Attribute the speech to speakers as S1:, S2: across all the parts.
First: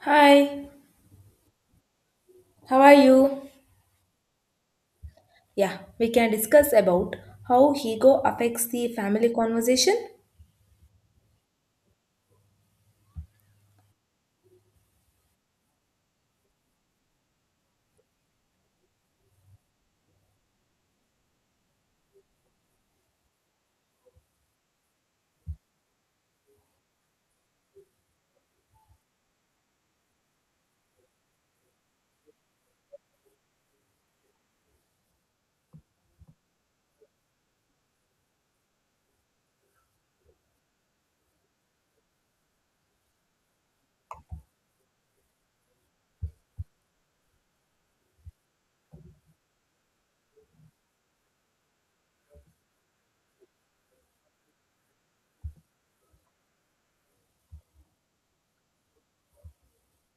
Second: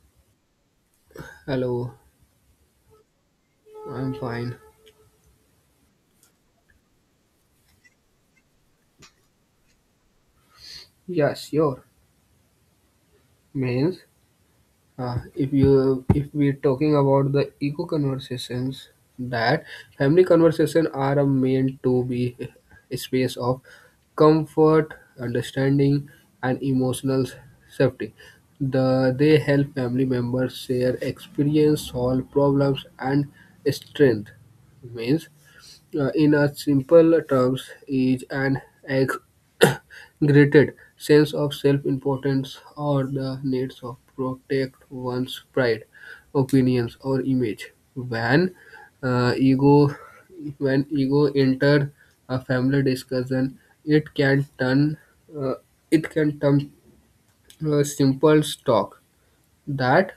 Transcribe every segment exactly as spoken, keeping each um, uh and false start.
S1: Hi,
S2: Hello,
S1: how are you?
S2: I'm fine.
S1: Yeah, we can discuss about how ego affects the family conversation.
S2: Yeah, sure. Means, uh, if you if we're talking about the eco conversations, that family conversation are a meant to be a space of comfort, understanding, and emotional safety. The they help family members share experience, solve problems, and strength. Means uh, in a simple terms, is an exaggerated sense of self-importance or the needs of protect one's pride, opinions, or image. When uh, ego when ego enter a family discussion, it can turn uh, it can turn uh, simple talk that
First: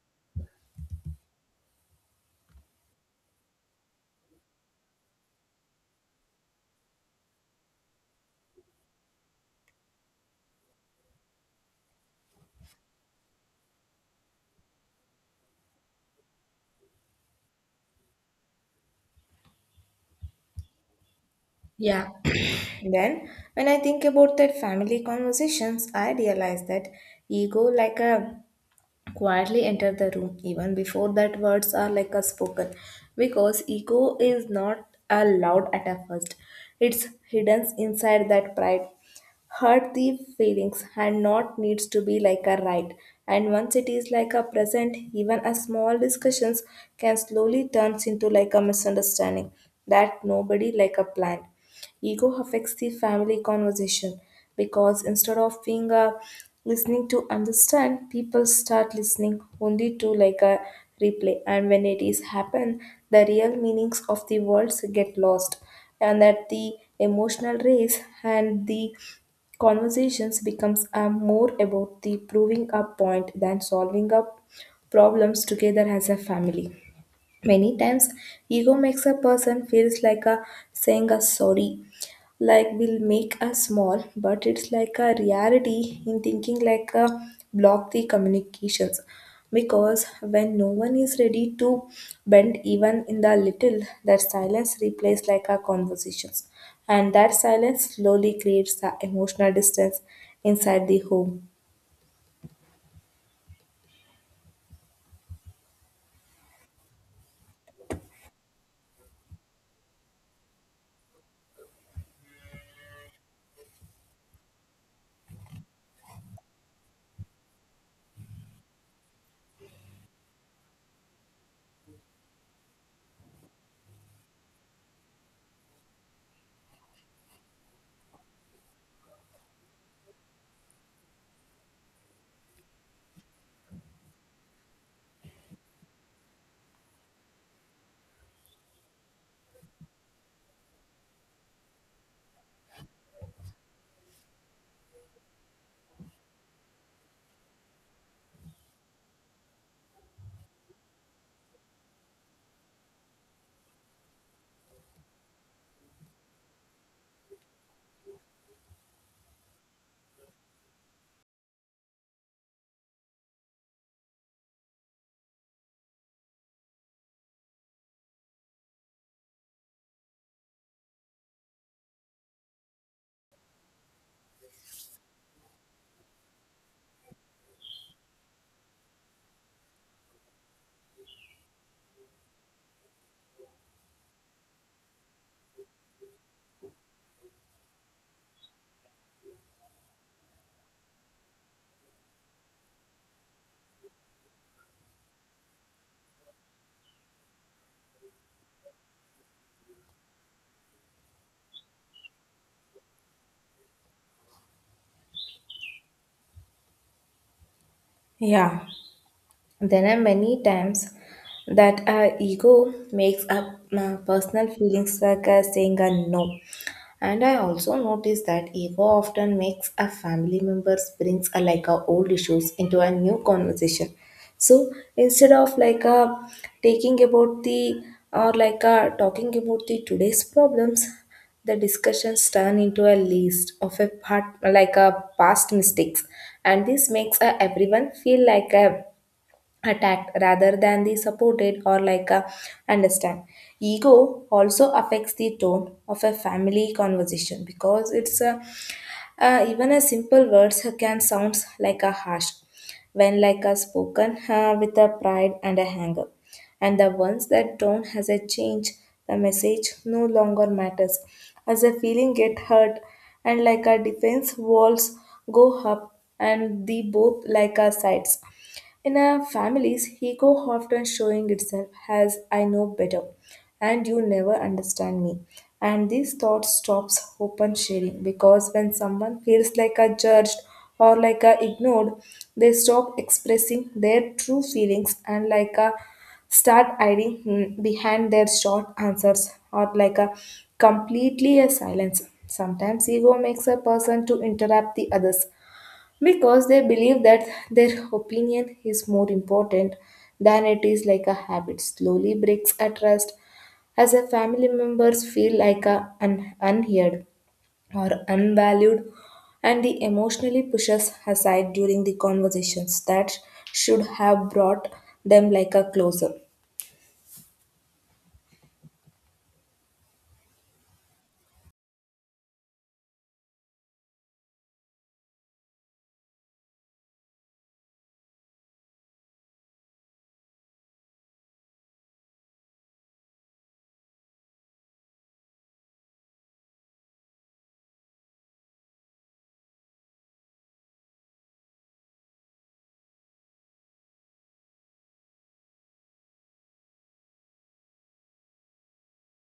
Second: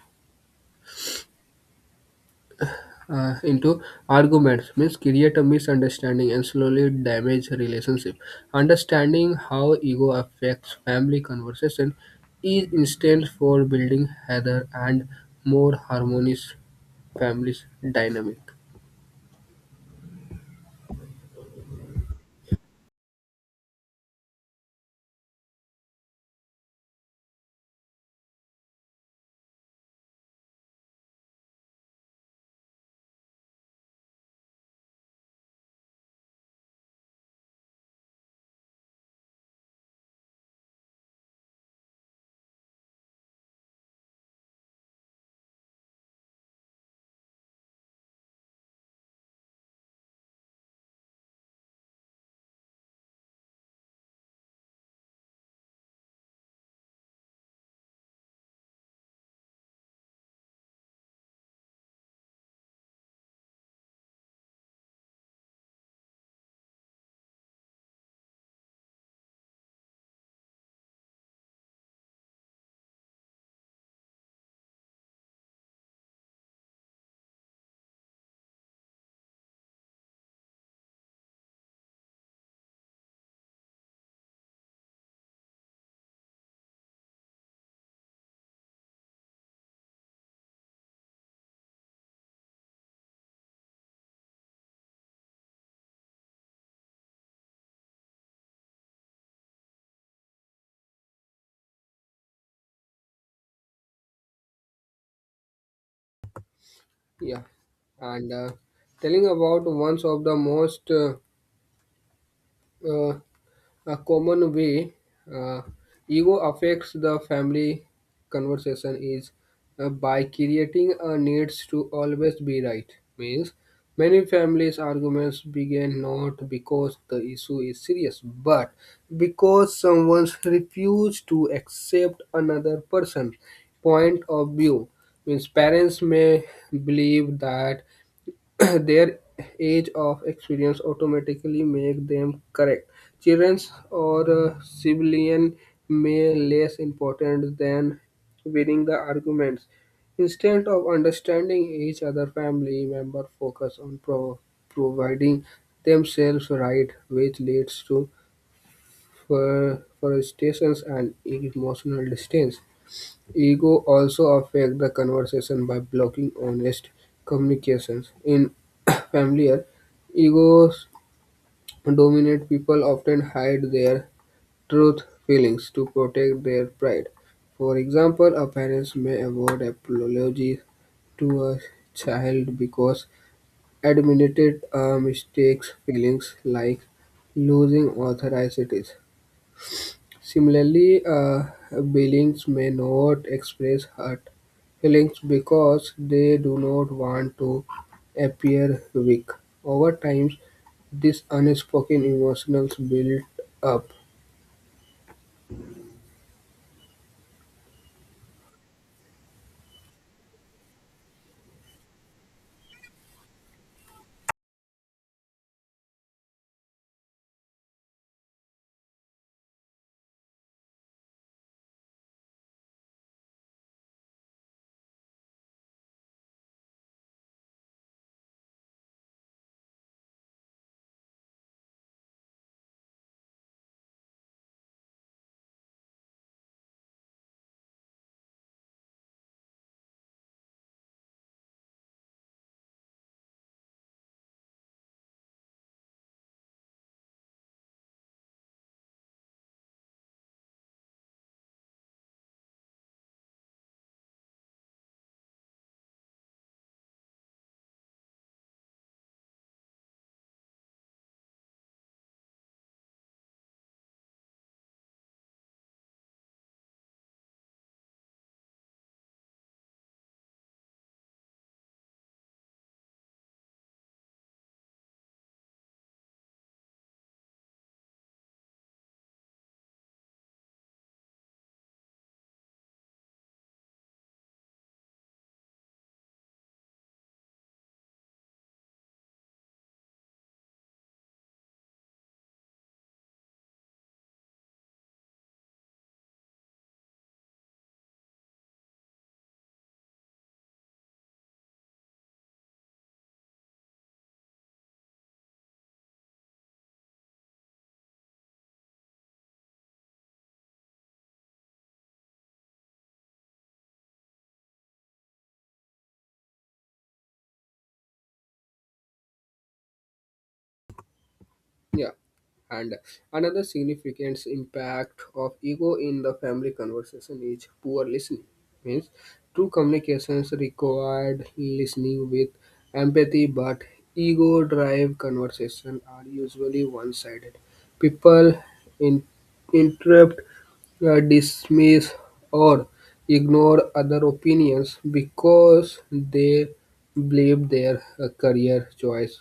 S2: uh, into arguments means create a misunderstanding and slowly damage relationship understanding how ego affects family conversation is instance for building heather and more harmonious families dynamic.
S1: Yeah, then, when I think about that family conversations, I realize that ego like a quietly enter the room even before that words are like a spoken, because ego is not allowed at a first. It's hidden inside that pride, hurt the feelings and not needs to be like a right, and once it is like a present, even a small discussions can slowly turns into like a misunderstanding that nobody like a plan. Ego affects the family conversation because instead of being a listening to understand, people start listening only to like a replay, and when it is happen, the real meanings of the words get lost and that the emotional race, and the conversations becomes uh, more about the proving a point than solving up problems together as a family. Many times ego makes a person feels like a saying a sorry like will make us small, but it's like a reality in thinking like a block the communications, because when no one is ready to bend even in the little, that silence replaces like our conversations, and that silence slowly creates the emotional distance inside the home.
S2: Yeah, and uh, telling about one of the most uh, uh, a common way uh, ego affects the family conversation is uh, by creating a needs to always be right. Means many families' arguments begin not because the issue is serious, but because someone refuses to accept another person's point of view. Means parents may believe that their age of experience automatically make them correct. Children's or uh, civilian may less important than winning the arguments. Instead of understanding each other, family member focus on pro- providing themselves right, which leads to fr- frustrations and emotional distance. Ego also affects the conversation by blocking honest communications. In familiar, egos dominate people often hide their truth feelings to protect their pride. For example, a parent may avoid apology to a child because admitted uh, mistakes feelings like losing authority. Similarly, uh, Billings may not express hurt feelings because they do not want to appear weak. Over time, this unspoken emotions build up.
S1: Yeah, there are many times that our ego makes up uh, personal feelings like uh, saying a no. And I also noticed that ego often makes a family members brings a, like a old issues into a new conversation. So instead of like a taking about the, or like a talking about the today's problems, the discussions turn into a list of a part, like a past mistakes, and this makes a, everyone feel like a attacked rather than the supported, or like a understand. Ego also affects the tone of a family conversation because it's a, uh, even a simple words can sound like a harsh when like a spoken uh, with a pride and a anger, and the ones that don't has a change, the message no longer matters as a feeling get hurt, and like our defense walls go up, and the both like our sides in our families, ego often showing itself as I know better and you never understand me, and this thought stops open sharing, because when someone feels like a judged or like a ignored, they stop expressing their true feelings and like a start hiding hmm, behind their short answers or like a completely a silence. Sometimes ego makes a person to interrupt the others because they believe that their opinion is more important than it is, like a habit slowly breaks a trust, as a family members feel like a un- unheard or unvalued, and the emotionally pushes aside during the conversations that should have brought them like a closer.
S2: Yeah, and another significant impact of ego in the family conversation is poor listening. Means true communications required listening with empathy, but ego driven conversations are usually one sided. People in- interrupt, uh, dismiss, or ignore other opinions because they believe their uh, career choice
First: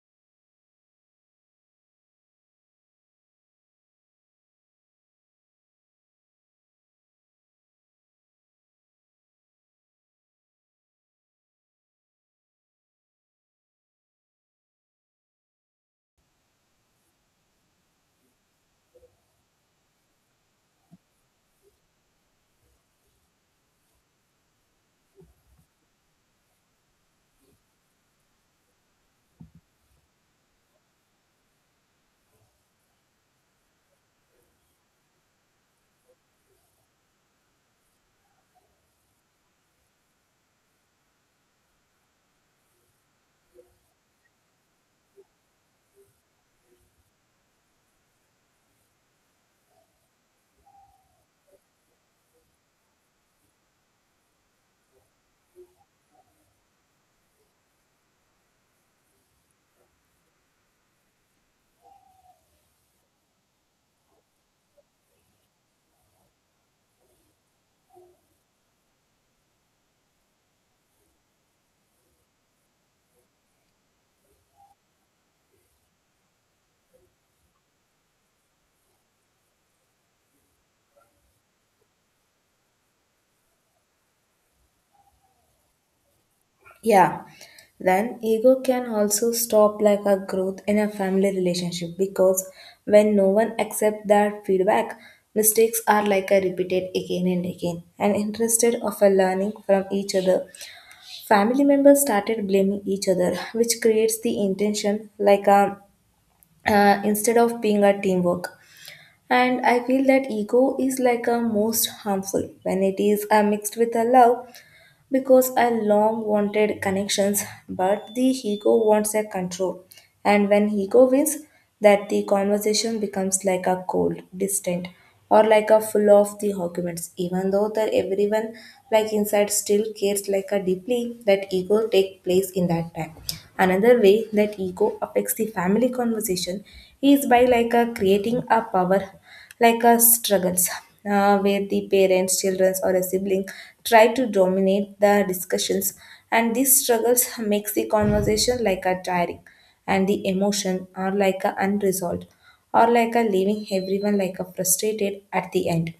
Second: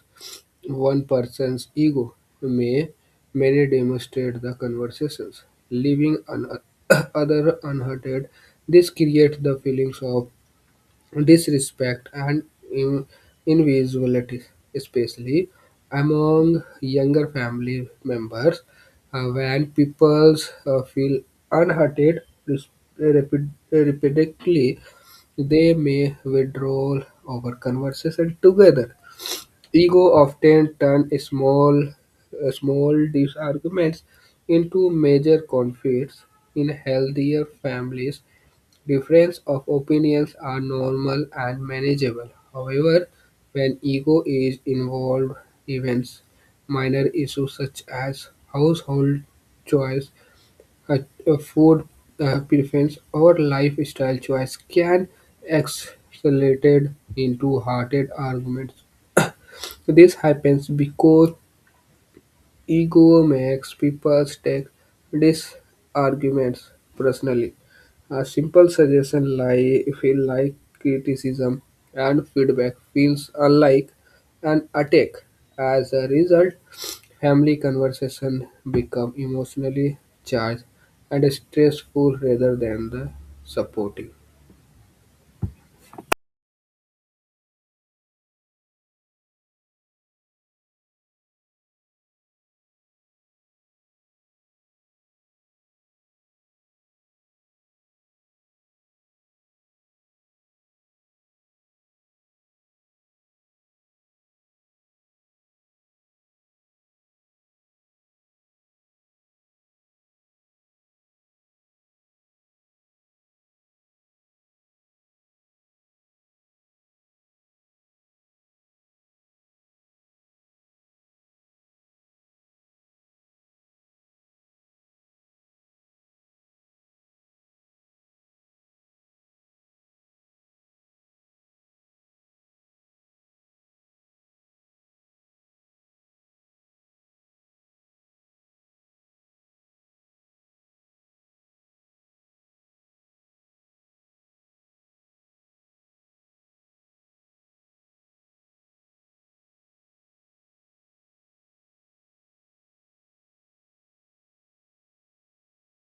S2: one person's ego may many demonstrate the conversations, leaving an other unheard. This creates the feelings of disrespect and in- invisibility, especially among younger family members. Uh, when people uh, feel unheard res- repeat- repeatedly, they may withdraw over conversation together. Ego often turn small uh, small disagreements into major conflicts. In healthier families, differences of opinions are normal and manageable. However, when ego is involved, even minor issues such as household choice, uh, uh, food uh, preference, or lifestyle choice can escalate into heated arguments. So, this happens because ego makes people take these arguments personally. A simple suggestion like feel like criticism and feedback feels unlike an attack. As a result, family conversation become emotionally charged and stressful rather than the supportive.
S1: Yeah, then ego can also stop like a growth in a family relationship, because when no one accepts that feedback, mistakes are like a repeated again and again. And instead of a learning from each other, family members started blaming each other, which creates the intention like a uh, instead of being a teamwork. And I feel that ego is like a most harmful when it is uh, mixed with a love, because I long wanted connections, but the ego wants a control. And when ego wins, that the conversation becomes like a cold, distant, or like a full of the arguments, even though that everyone like inside still cares like a deeply, that ego take place in that time. Another way that ego affects the family conversation is by like a creating a power like a struggles, uh, where the parents, children, or a sibling try to dominate the discussions, and these struggles makes the conversation like a tiring, and the emotion are like a unresolved, or like a leaving everyone like a frustrated at the end.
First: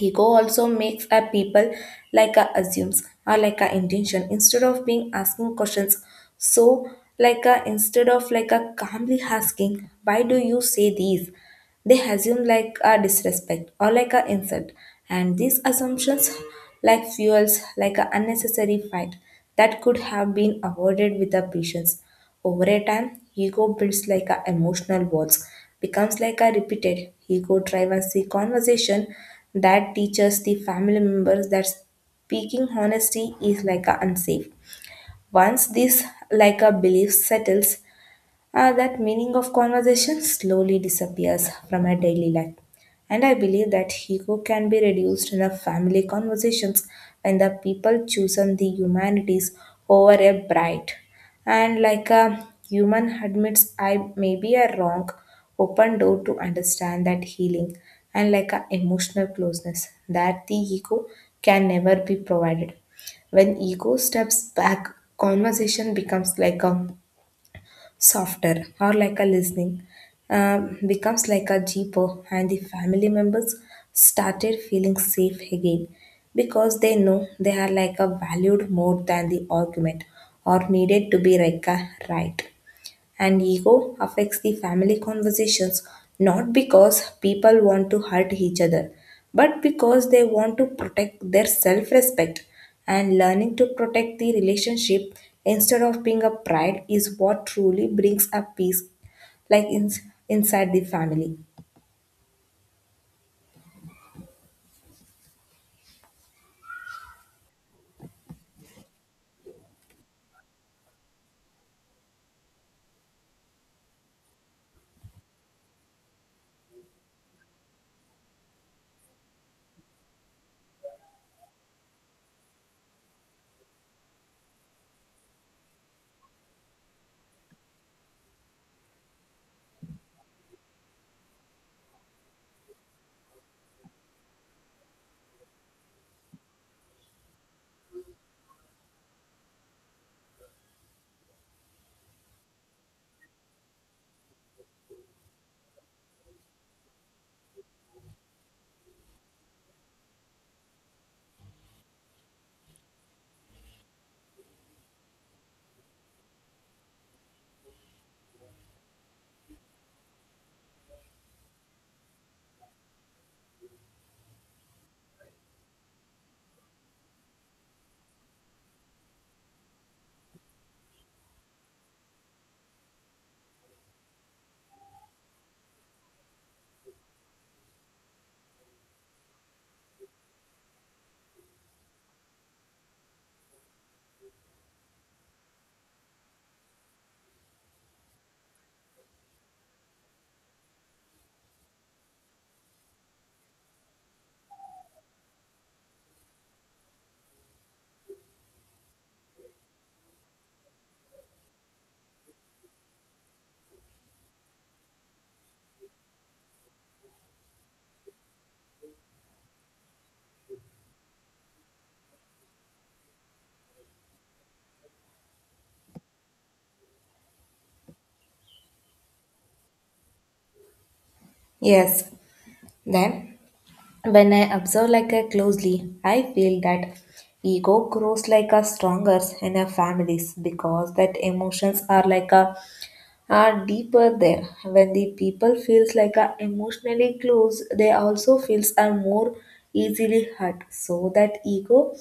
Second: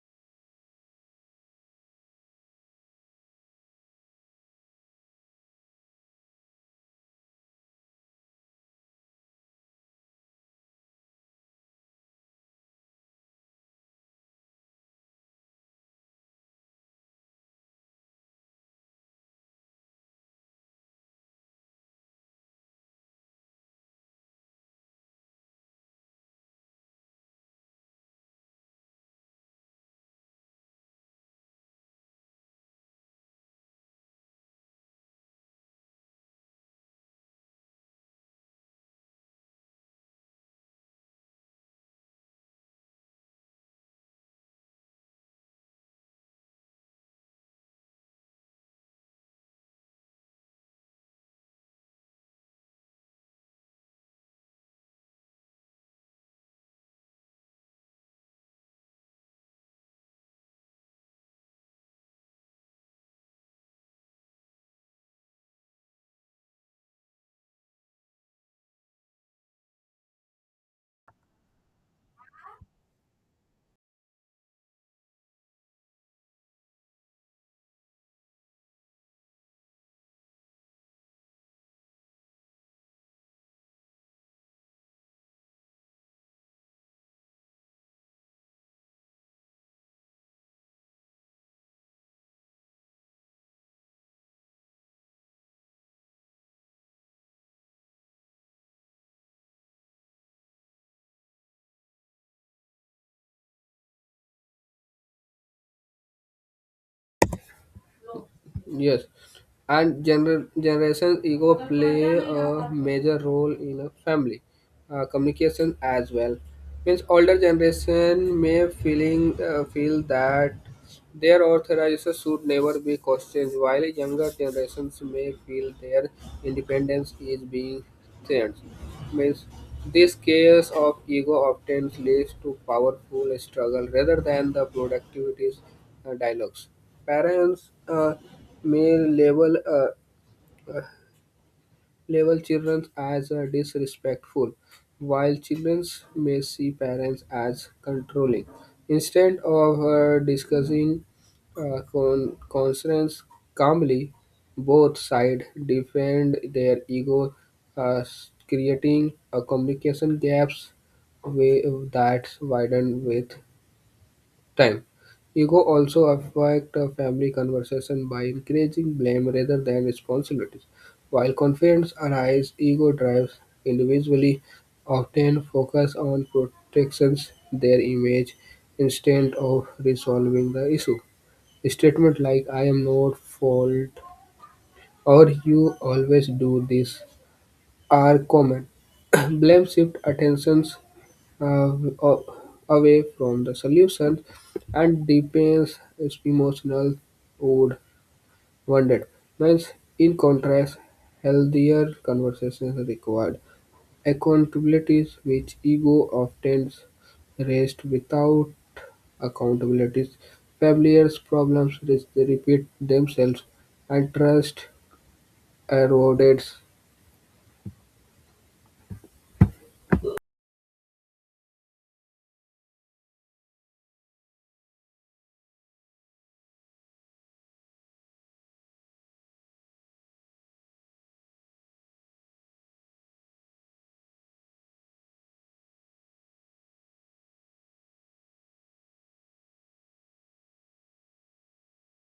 S1: Ego also makes a people like a assumes or like a intention instead of being asking questions. So like a instead of like a calmly asking, why do you say these? They assume like a disrespect or like a insult. And these assumptions like fuels like a unnecessary fight that could have been avoided with a patience. Over a time, ego builds like a emotional walls, becomes like a repeated ego drives the conversation that teaches the family members that speaking honesty is like a unsafe. Once this like a belief settles, uh, that meaning of conversation slowly disappears from our daily life. And I believe that ego can be reduced in a family conversations when the people choose on the humanities over a bright. And like a human admits I may be a wrong, open door to understand that healing and like a emotional closeness that the ego can never be provided. When ego steps back, conversation becomes like a softer, or like a listening um, becomes like a jeeper, and the family members started feeling safe again because they know they are like a valued more than the argument or needed to be like a right. And ego affects the family conversations not because people want to hurt each other, but because they want to protect their self respect, and learning to protect the relationship instead of being a pride is what truly brings a peace, like in, inside the family.
S2: Yes, and gener- generation ego play a major role in a family uh, communication as well. Means older generation may feeling uh, feel that their authorization should never be questioned, while younger generations may feel their independence is being threatened. Means this chaos of ego often leads to powerful struggle rather than the productivity uh, dialogues. Parents uh, may label uh, label children as uh, disrespectful, while children may see parents as controlling. Instead of uh, discussing uh, con- concerns calmly, both sides defend their ego, uh, s- creating a communication gaps way that widen with time. Ego also affects a family conversation by encouraging blame rather than responsibilities. While confidence arises, ego drives individually often focus on protections their image instead of resolving the issue. Statement like I am not fault or you always do this are common. Blame shift attentions uh, a- away from the solution and deepens its emotional wound wounded. Means, in contrast, healthier conversations are required accountabilities which ego often raised without accountabilities. Familiar problems re- repeat themselves and trust erodes.
S1: Yes, then when I observe like I closely, I feel that ego grows like a stronger in our families because that emotions are like a are deeper there. When the people feels like a emotionally close, they also feels are more easily hurt. So that ego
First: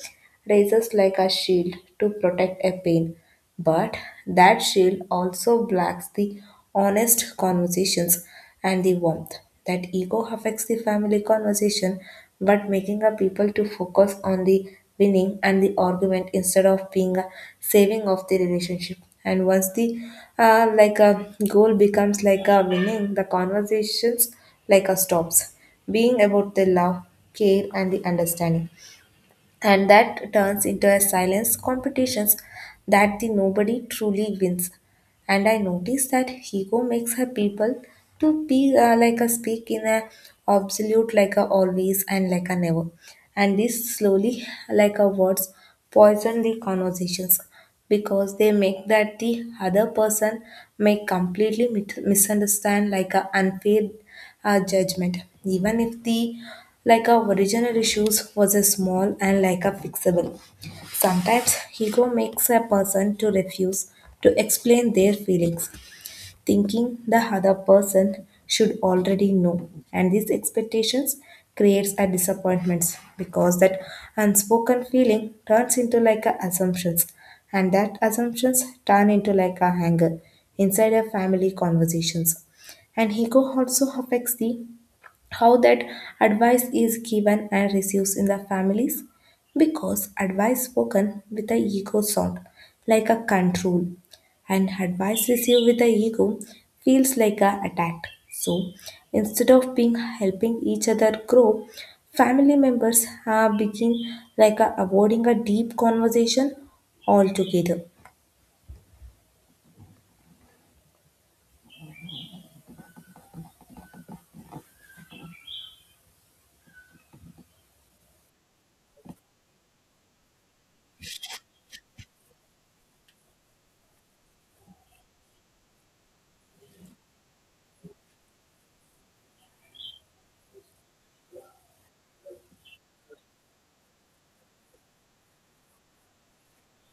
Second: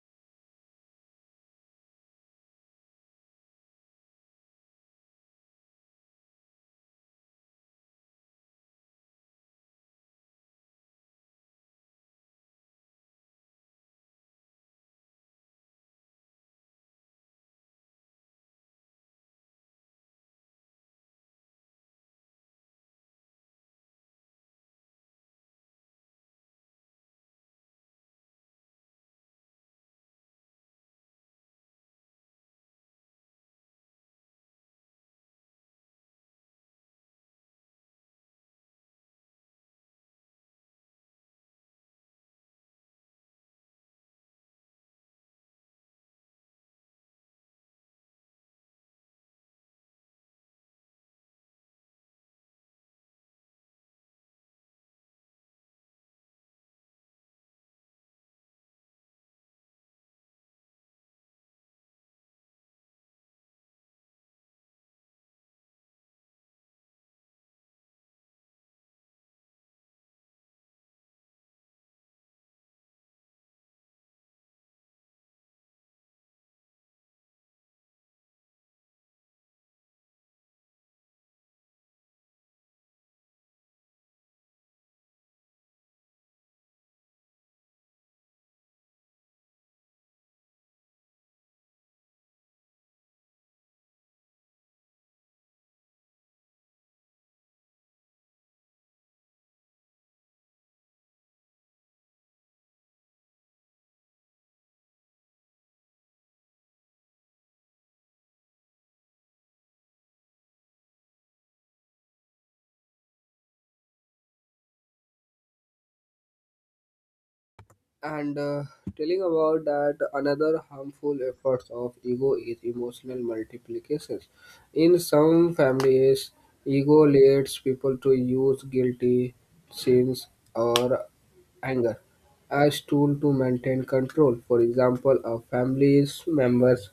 S1: raises like a shield to protect a pain. But that shield also blocks the honest conversations and the warmth. That ego affects the family conversation but making a people to focus on the winning and the argument instead of being a saving of the relationship, and once the uh, like a goal becomes like a winning, the conversations like a stops being about the love, care and the understanding, and that turns into a silence competitions that the nobody truly wins. And I noticed that ego makes her people to be uh, like a speak in a absolute, like a always and like a never, and this slowly like a words poison the conversations because they make that the other person may completely mit- misunderstand like a unfair uh, judgment, even if the like a original issues was a small and like a fixable. Sometimes ego makes a person to refuse to explain their feelings, thinking the other person should already know. And these expectations creates a disappointments because that unspoken feeling turns into like a assumptions, and that assumptions turn into like a anger inside a family conversations. And ego also affects the how that advice is given and received in the families, because advice spoken with the ego sound like a control, and advice received with the ego feels like a attack. So instead of being helping each other grow, family members are begin like a, avoiding a deep conversation altogether.
S2: And uh, telling about that another harmful effort of ego is emotional multiplications. In some families, ego leads people to use guilty sins or anger as tool to maintain control. For example, a family's members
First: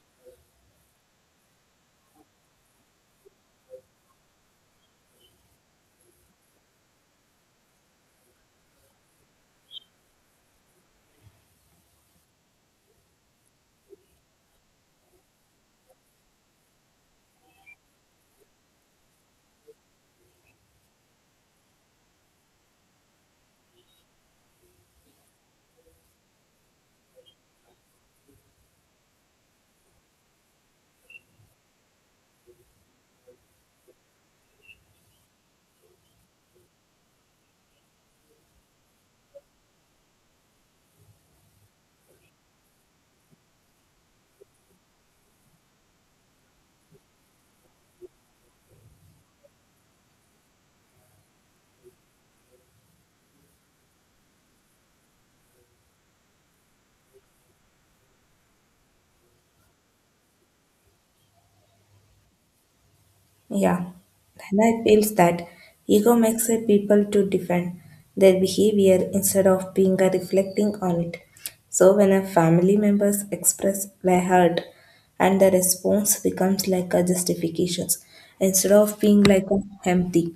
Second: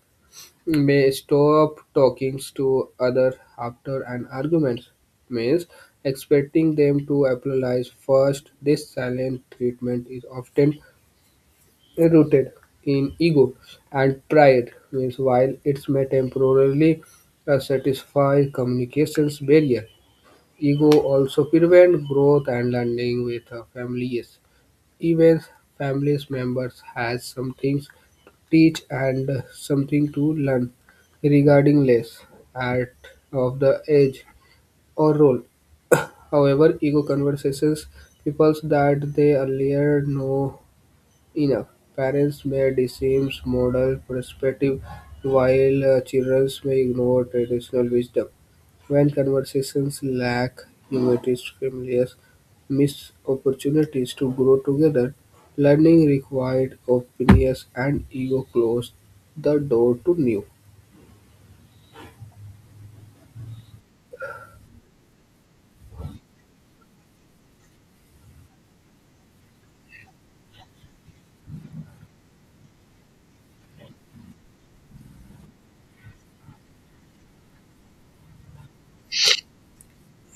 S2: may stop talking to other after an argument means expecting them to apologize first. This silent treatment is often rooted in ego and pride, means while it may temporarily uh, satisfy communications barrier, ego also prevent growth and learning with uh, families. Even families members has some things to teach and uh, something to learn regarding less at of the age or role. However, ego conversations peoples that they earlier know enough. Parents may dismiss modern perspective while uh, children may ignore traditional wisdom. When conversations lack humility, families miss opportunities to grow together. Learning required openness and ego close the door to new.
S1: Yeah, and I feels that ego makes a people to defend their behavior instead of being a reflecting on it. So when a family members express their hurt, and the response becomes like a justifications instead of being like a empty,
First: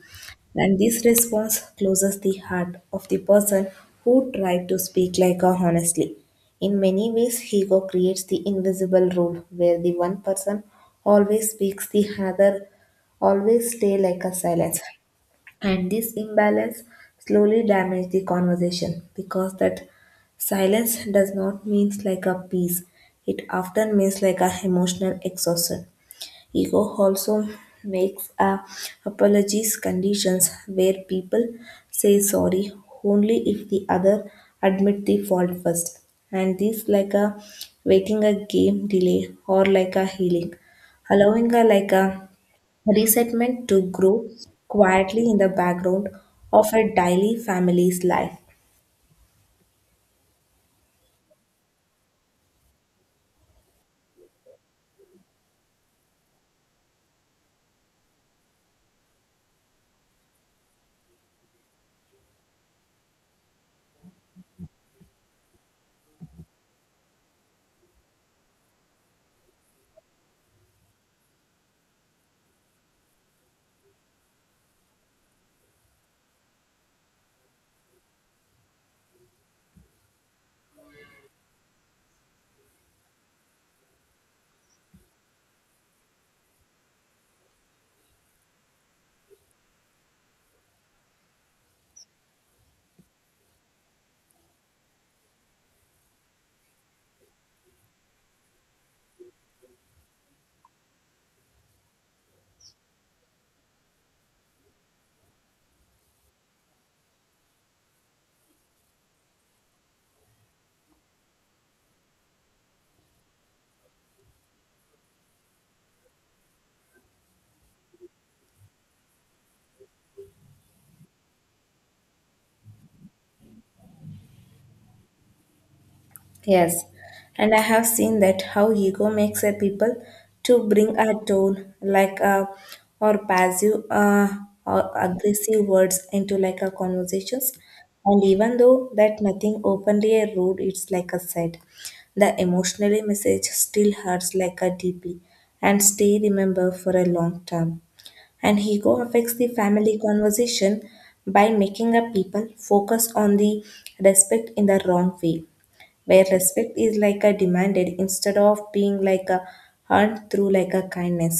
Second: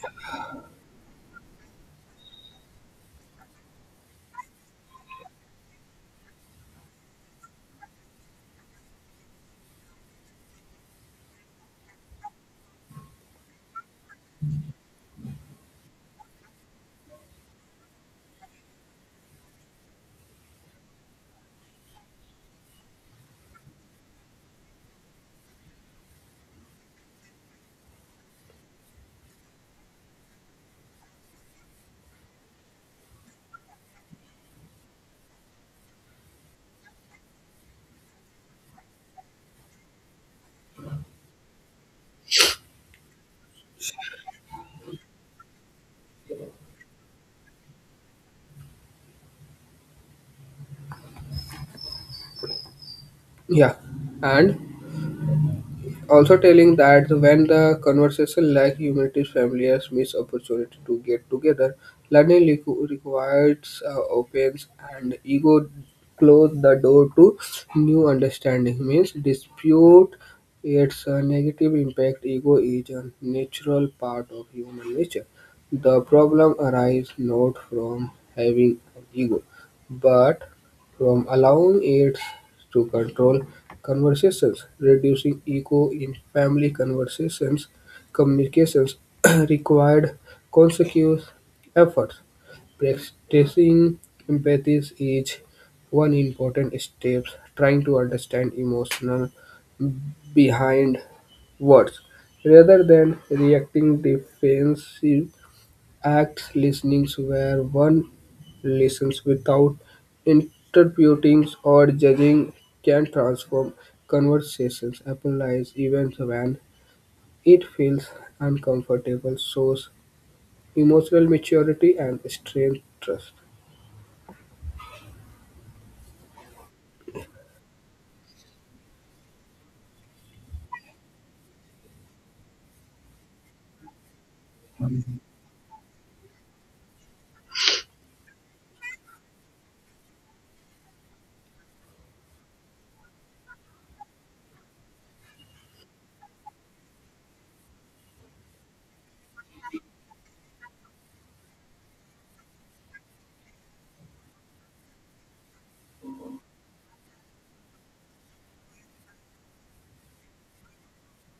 S1: and this response closes the heart of the person who tried to speak like a honestly. In many ways, ego creates the invisible rule where the one person always speaks, the other always stay like a silence. And this imbalance slowly damages the conversation because that silence does not mean like a peace. It often means like a emotional exhaustion. Ego also makes a apologies conditions where people say sorry only if the other admit the fault first. And this like a waiting a game delay, or like a healing, allowing a like a resentment to grow quietly in the background of a daily family's life.
S2: Yeah, and also telling that when the conversation like humanities families miss opportunity to get together, learning requ- requires uh, opens and ego close the door to new understanding means dispute its uh, negative impact ego is a natural part of human nature the problem arises not from having an ego but from allowing aides to control conversations, reducing echo in family conversations, communications required consecutive efforts. Practicing empathy is one important step, trying to understand emotional behind words rather than reacting defensive. Act listenings where one listens without interpreting or judging can transform conversations, analyze events when it feels uncomfortable, shows emotional maturity and strength trust.
S1: Yes, and I have seen that how ego makes a people to bring a tone like a or passive uh, or aggressive words into like a conversations, and even though that nothing openly a rude, it's like a said, the emotionally message still hurts like a deeply and stay remember for a long term. And ego affects the family conversation by making up people focus on the respect in the wrong way, where respect is like a demanded instead of being like a earned through like a kindness,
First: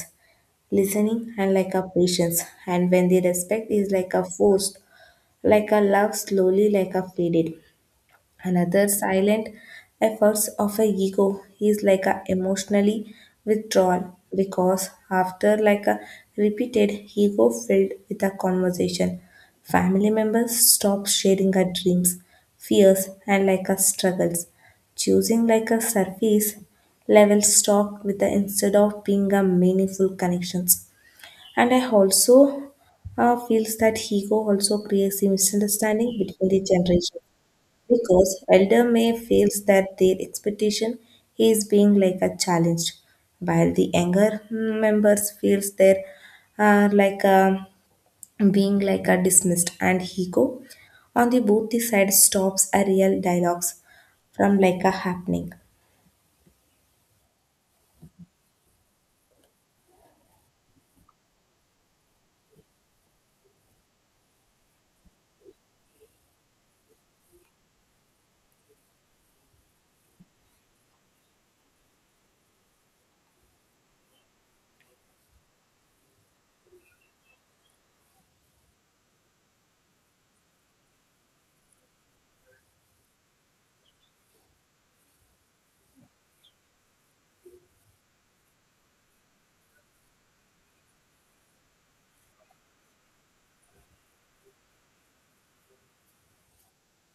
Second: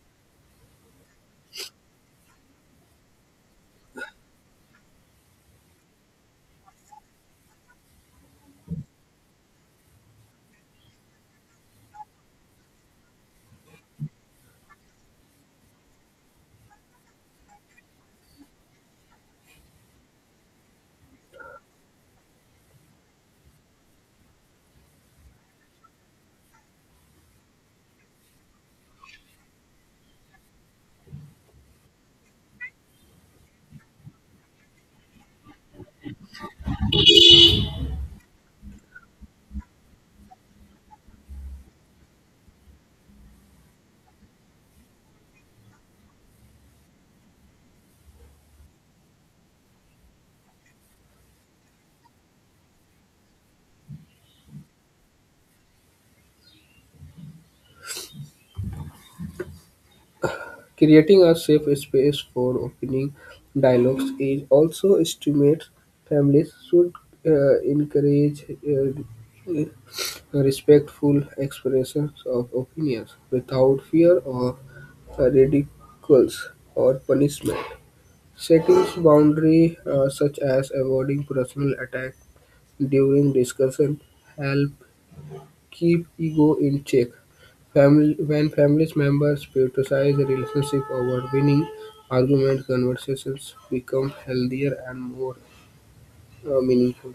S1: listening and like a patience, and when the respect is like a forced, like a love slowly like a faded. Another silent efforts of a ego is like a emotionally withdrawal, because after like a repeated ego filled with a conversation, family members stop sharing our dreams, fears and like our struggles, choosing like a surface level talk with the instead of being a meaningful connections. And I also uh, feels that ego also creates a misunderstanding between the generations because Elder May feels that their expectation is being like a challenge, while the younger members feels their uh, like a, being like a dismissed, and ego on the both the sides stops a real dialogues from like a happening.
S2: Creating a safe space for opening dialogues is also estimates families should uh, encourage uh, respectful expressions of opinions without fear of ridicules or punishment. Setting boundaries uh, such as avoiding personal attack during discussion help keep ego in check. Family, when family members prioritize the relationship over winning, argument conversations become healthier and more uh, meaningful.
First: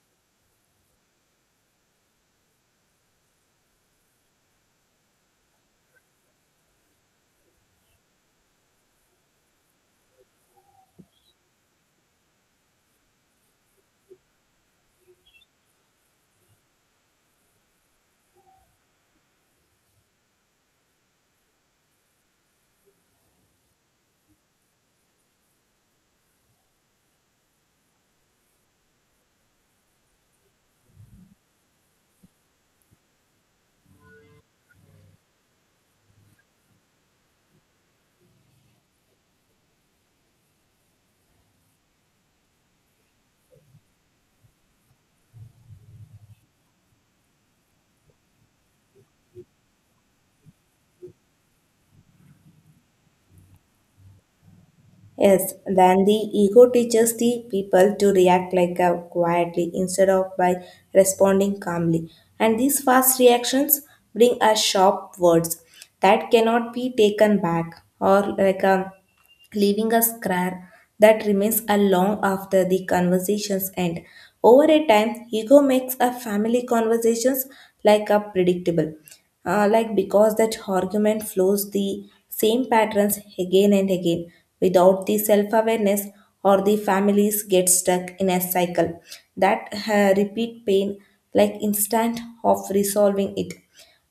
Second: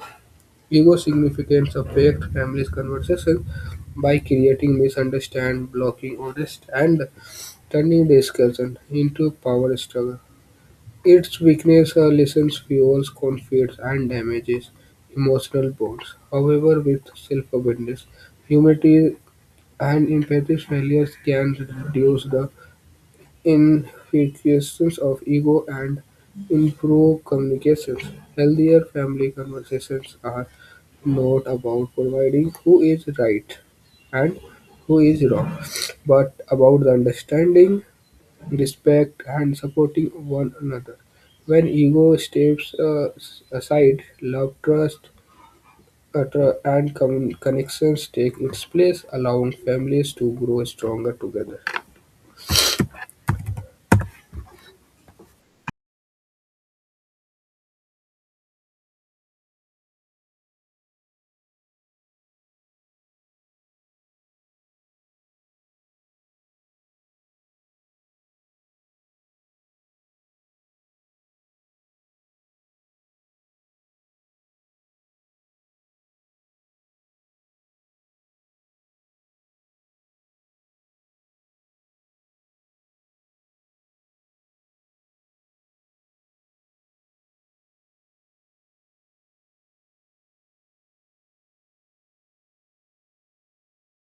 S2: Ego significance affect families' conversation by creating misunderstanding, blocking honest, and turning discussion into a power struggle. Its weakness are lessons fuels conflicts and damages emotional bonds. However, with self-awareness, humility, and empathy, failures can reduce the infiltrations of ego and improve communications. Healthier family conversations are not about providing who is right and who is wrong, but about the understanding, respect, and supporting one another. When ego steps uh, s- aside, love, trust, uh, and com- connections take its place, allowing families to grow stronger together.
S1: Yes, then the ego teaches the people to react like a quietly instead of by responding calmly. And these fast reactions bring us sharp words that cannot be taken back or like a leaving a scar that remains a long after the conversations end. Over a time, ego makes a family conversations like a predictable, uh, like because that argument flows the same patterns again and again without the self-awareness, or the families get stuck in a cycle that uh, repeat pain like instant of resolving it.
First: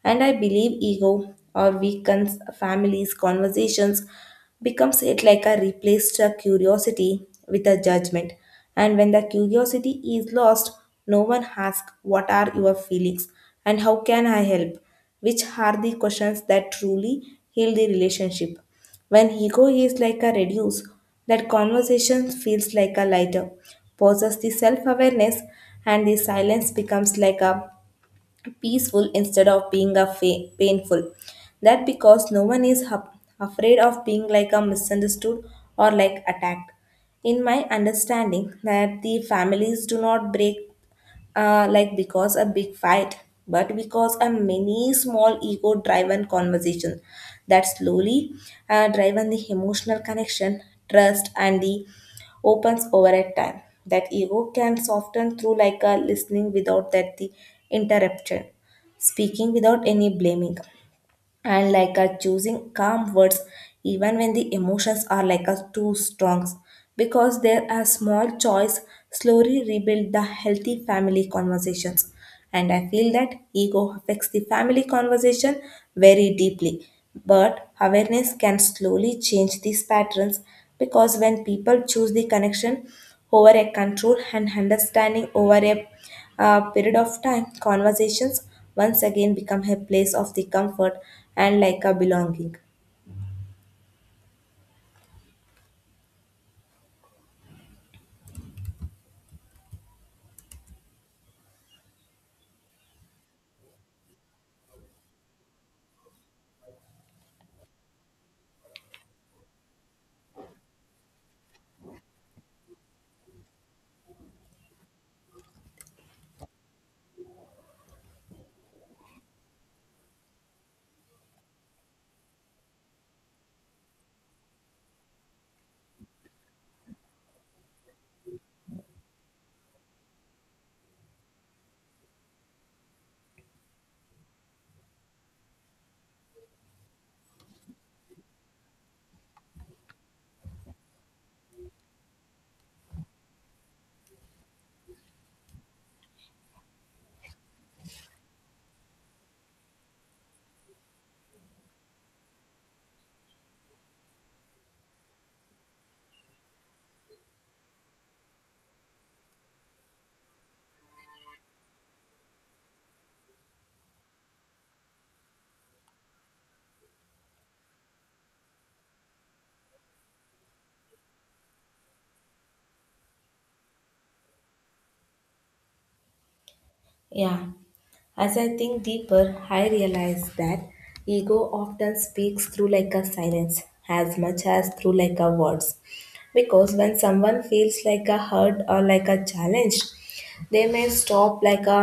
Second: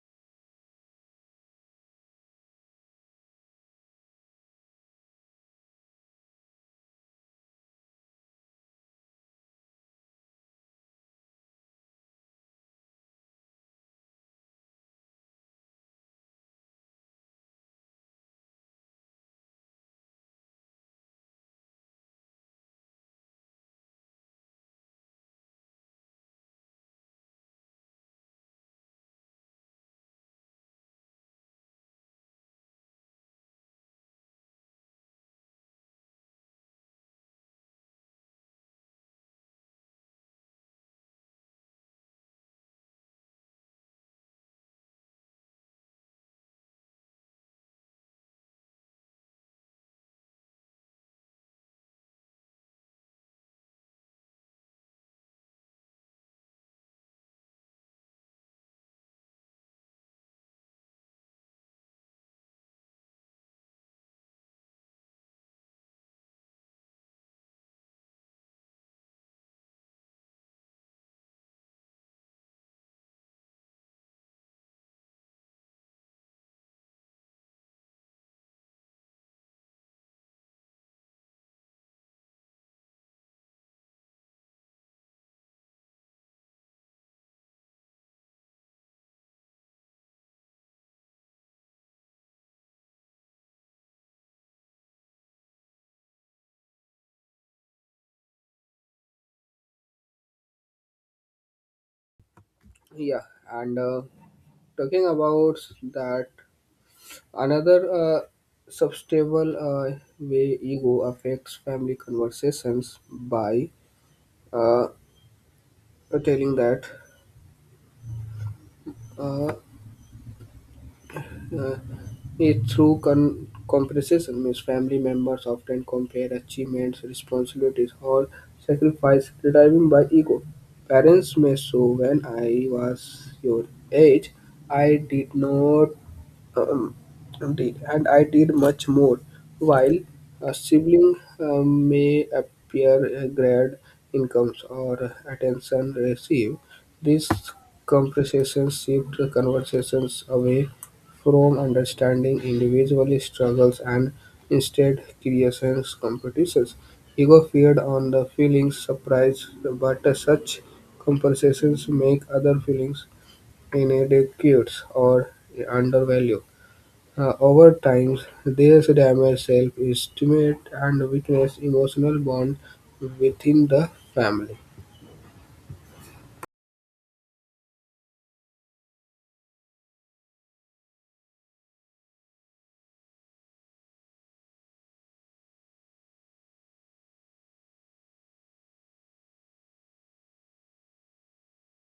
S1: And I believe ego or weakens families conversations becomes it like a replaced uh, curiosity with a judgment. And when the curiosity is lost, no one asks, what are your feelings? And how can I help? Which are the questions that truly heal the relationship. When ego is like a reduce, that conversation feels like a lighter, poses the self awareness, and the silence becomes like a peaceful instead of being a fa- painful. That because no one is hap- afraid of being like a misunderstood or like attacked. In my understanding, that the families do not break uh, like because a big fight, but because a many small ego driven conversation that slowly uh, driven the emotional connection, trust, and the opens over at time. That ego can soften through like a listening without that the interruption, speaking without any blaming, and like a choosing calm words even when the emotions are like a too strong, because there are small choice slowly rebuild the healthy family conversations. And I feel that ego affects the family conversation very deeply, but awareness can slowly change these patterns because when people choose the connection over a control and understanding over a a period of time, conversations once again become a place of the comfort and like a belonging.
S2: Yeah, and uh, talking about that another uh, substable uh, way ego affects family conversations by uh, telling that uh, uh, it through con- comparison means family members often compare achievements responsibilities or sacrifice driven by ego parents may show when I was your age I did not um, did, and I did much more. While a sibling uh, may appear uh, grad incomes or attention received, these conversations shift the conversations away from understanding individual struggles and instead creations competitions. Ego feed on the feelings surprise, but such compensations make other feelings inadequate or undervalued. Uh, over time, this damages self-esteem and weakens emotional bond within the family.
S1: Yeah. As I think deeper, I realize that ego often speaks through like a silence as much as through like a words. Because when someone feels like a hurt or like a challenge, they may stop like a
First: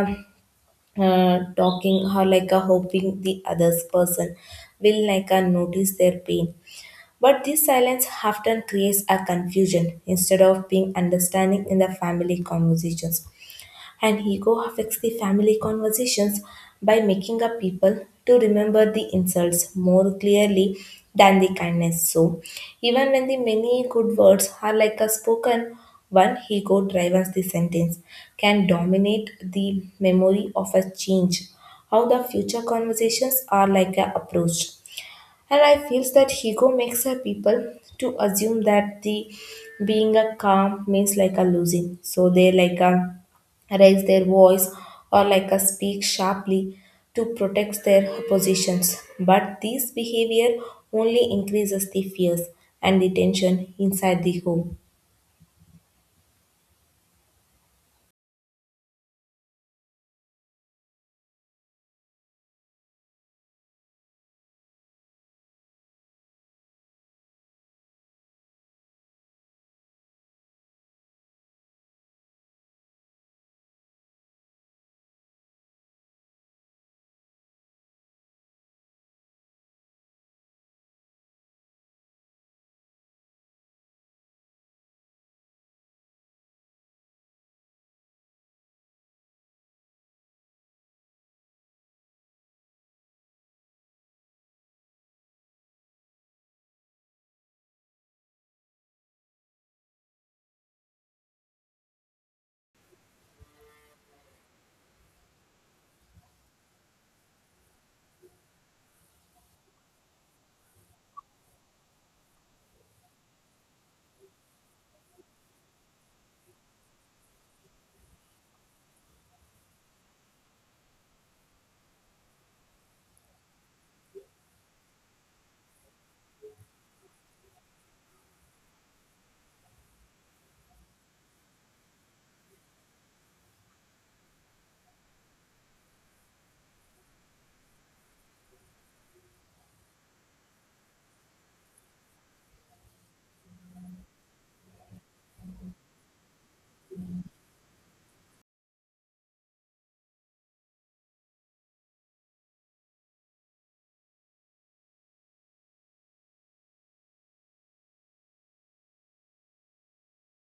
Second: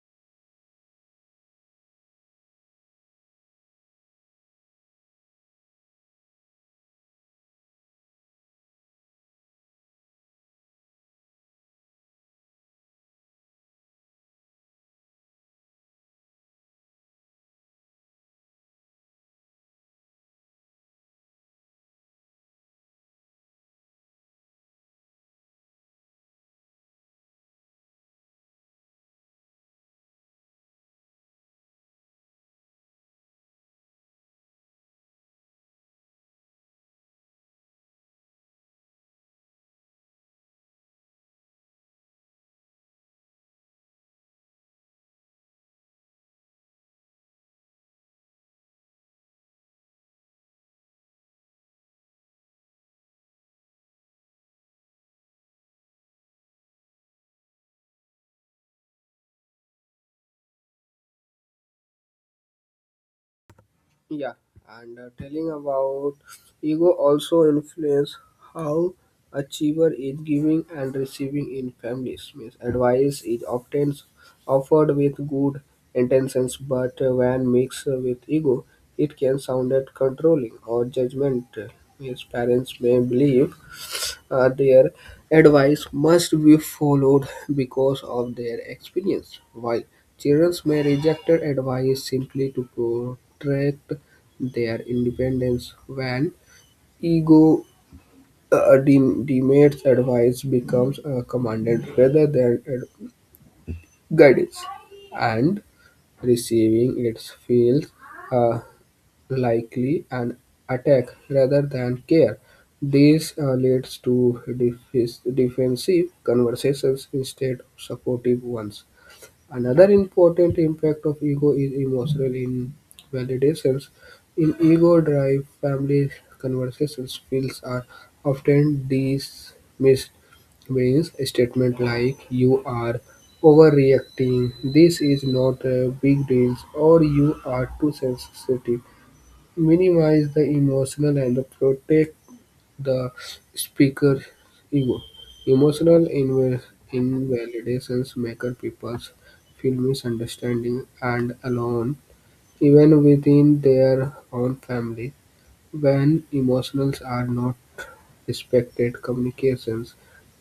S1: uh, talking or like a hoping the other person will like a notice their pain. But this silence often creates a confusion instead of being understanding in the family conversations. And ego affects the family conversations by making up people to remember the insults more clearly than the kindness. So even when the many good words are like a spoken, one ego drives the sentence can dominate the memory of a change how the future conversations are like a approach. And I feel that ego makes her people to assume that the being a calm means like a losing. So they like a raise their voice or like a speak sharply to protect their positions. But this behavior only increases the fears and the tension inside the home.
S2: Yeah, and uh, telling about ego also influence how achiever is giving and receiving in families. Means advice is often offered with good intentions, but uh, when mixed with ego, it can sound controlling or judgmental. Means parents may believe Uh, their advice must be followed because of their experience. While children may reject advice simply to protect their independence, when ego uh, de- demands advice becomes a commanded rather than a guidance, and receiving it feels likely an attack rather than care, this uh, leads to defi- defensive conversations instead of supportive ones. Another important impact of ego is emotional invalidations. In ego-driven family conversations, feels are often dismissed means a statement like you are overreacting this is not a big deal or you are too sensitive minimize the emotional and protect the speaker. Ego. Emotional inv- invalidations make people feel misunderstanding and alone, even within their own family. When emotions are not respected, communications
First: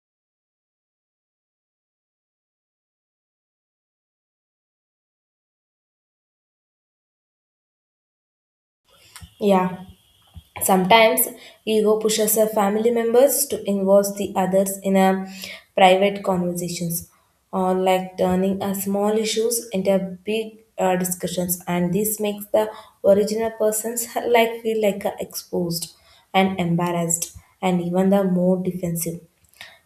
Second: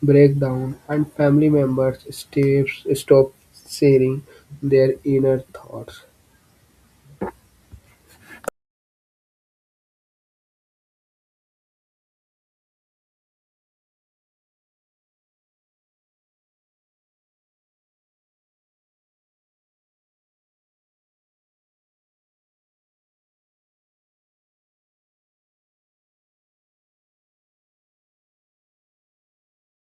S2: break down, and family members steps, stop sharing their inner thoughts.
S1: Yeah. Sometimes ego pushes our family members to involve the others in our private conversations, or like turning our small issues into big uh, discussions, and this makes the original persons like feel like uh, exposed and embarrassed, and even the more defensive.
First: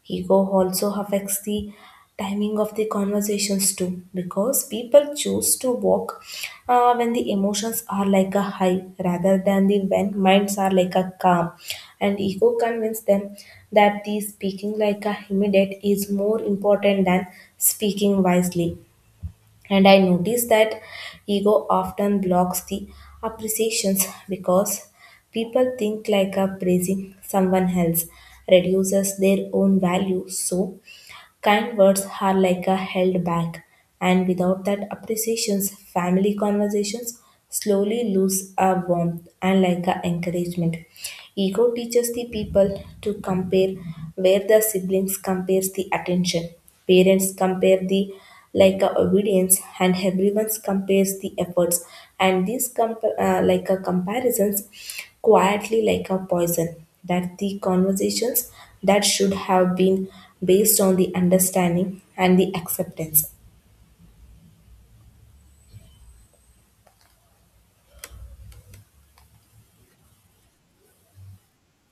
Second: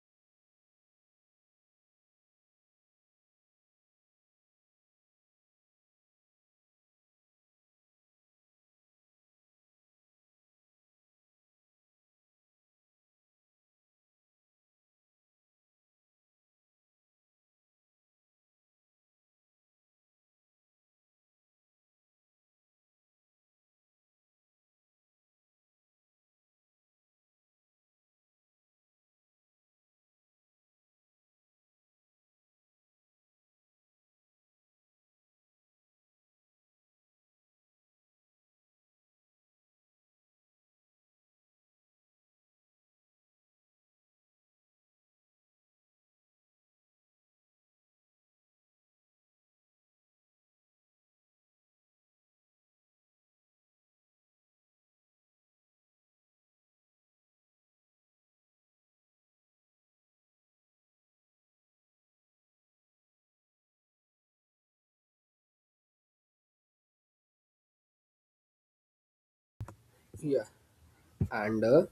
S1: Ego also affects the timing of the conversations too, because people choose to walk uh, when the emotions are like a high rather than the when minds are like a calm. And ego convinces them that the speaking like a immediate is more important than speaking wisely. And I notice that ego often blocks the appreciations because people think like a praising someone else reduces their own value. So kind words are like a held back. And without that appreciations, family conversations slowly lose a warmth and like a encouragement. Ego teaches the people to compare, where the siblings compares the attention, parents compare the like a obedience, and everyone compares the efforts. And these comp- uh, like a comparisons quietly like a poison that the conversations that should have been based on the understanding and the acceptance.
S2: Yeah, and uh,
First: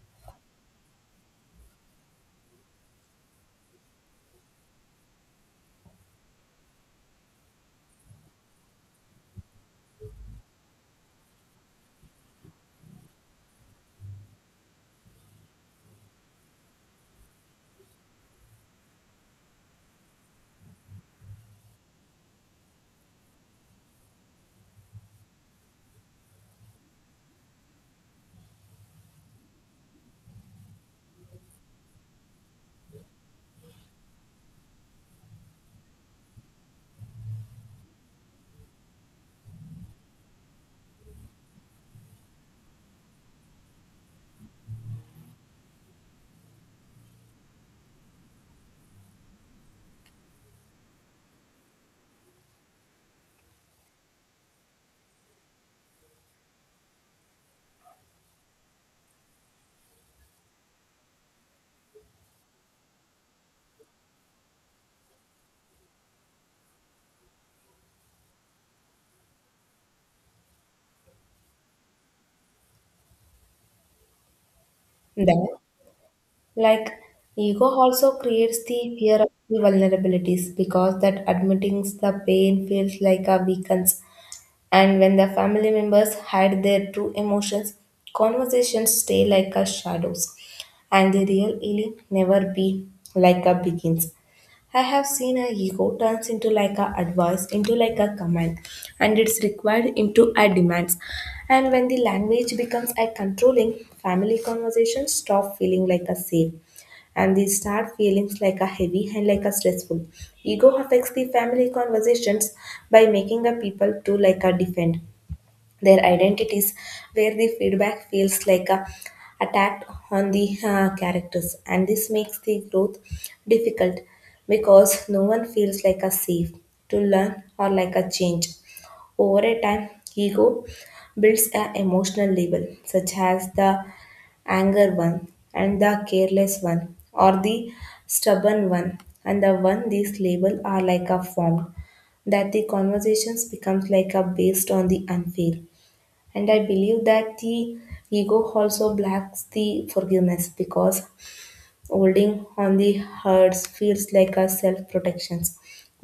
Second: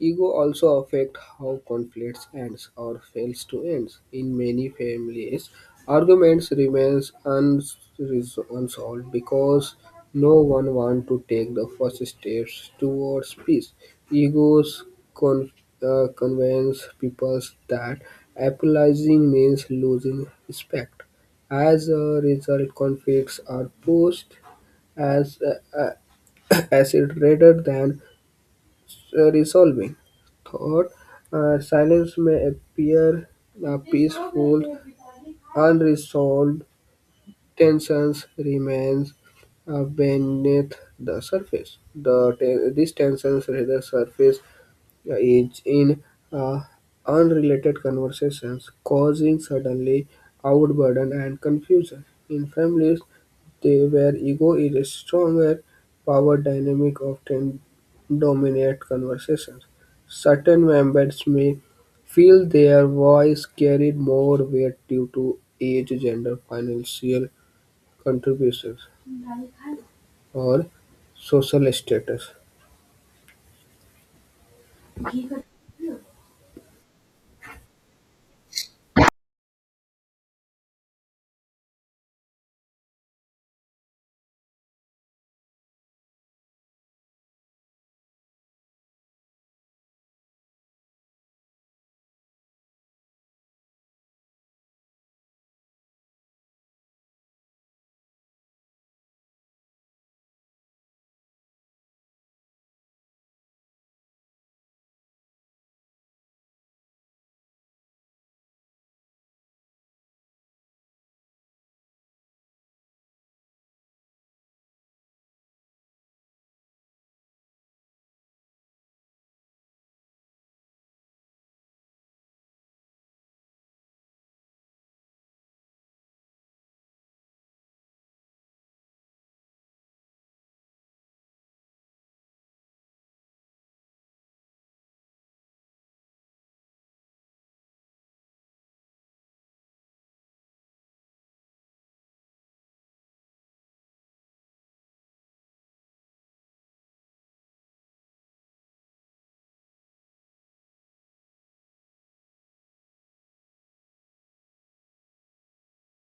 S2: ego also affects how conflicts ends or fails to end. In many families, arguments remains unres- unsolved because no one wants to take the first steps towards peace. Egos con- uh, convince people that apologizing means losing respect. As a result, conflicts are pushed as uh, uh, acid rather than uh, resolving thought, uh, silence may appear uh, peaceful. Unresolved tensions remains uh, beneath the surface. The te- these tensions rather surface engage in uh, unrelated conversations, causing suddenly outburden and confusion. In families, they where ego is stronger, power dynamic often dominate conversations. Certain members may feel their voice carried more weight due to age, gender, financial contributions, or social status.
S1: Then like ego also creates the fear of the vulnerabilities because that admitting the pain feels like a weakens. And when the family members hide their true emotions, conversations stay like a shadows, and the real healing never be like a begins. I have seen a ego turns into like a advice, into like a command, and it's required into a demands. And when the language becomes a controlling, family conversations stop feeling like a safe, and these start feelings like a heavy and like a stressful. Ego affects the family conversations by making a people to like a defend their identities, where the feedback feels like a attack on the uh, characters, and this makes the growth difficult because no one feels like a safe to learn or like a change. Over a time, ego builds a emotional label, such as the anger one and the careless one or the stubborn one and the one. These label are like a form that the conversations becomes like a based on the unfair. And I believe that the ego also blocks the forgiveness because holding on the hurts feels like a self protection,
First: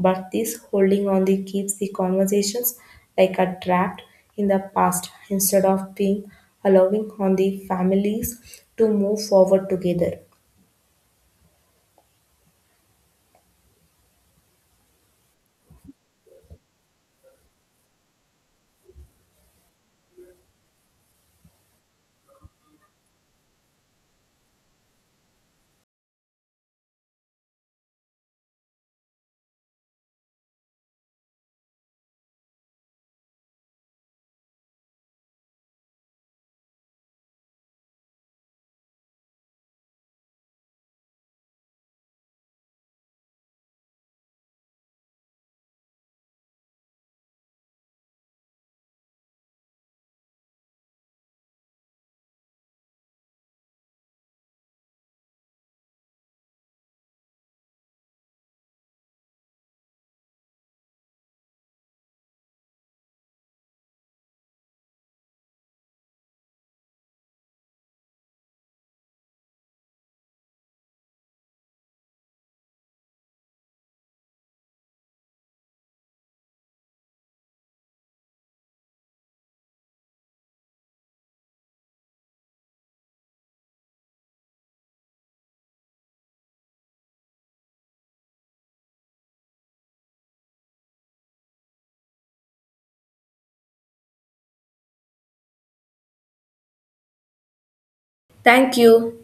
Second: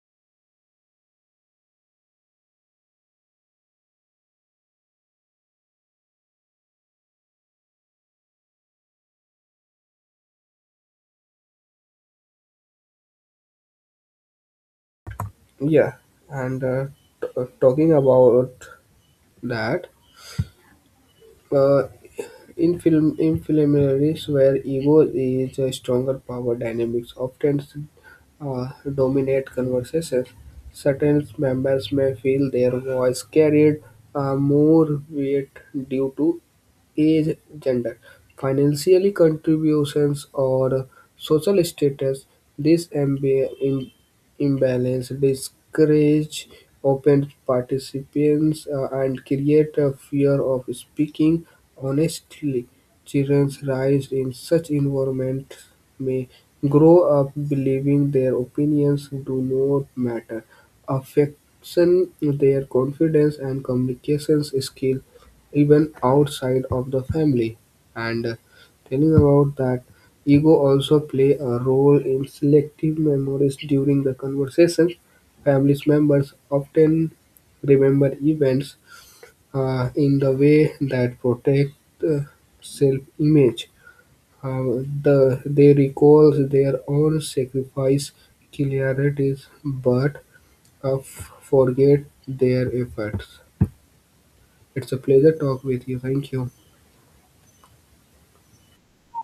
S1: but this holding on the keeps the conversations like a trapped in the past instead of being allowing on the families to move forward together.
S2: Yeah, and uh, t- uh, talking about that, uh, in film in filminaries where ego is a stronger power dynamics often uh, dominate conversations. Certain members may feel their voice carried uh, more weight due to age, gender, financially contributions, or social status. This imba- im- imbalance discourages open participants uh, and create a fear of speaking honestly. Children raised in such environments may grow up believing their opinions do not matter, affecting their confidence and communications skill even outside of the family. And uh, telling about that, ego also play a role in selective memories during the conversation. Family members often remember events uh, in the way that protect uh, self-image. Uh, the, they recall their own sacrifice, clearities, but uh, f- forget their efforts. It's a pleasure talk with you. Thank you.
S1: Thank you.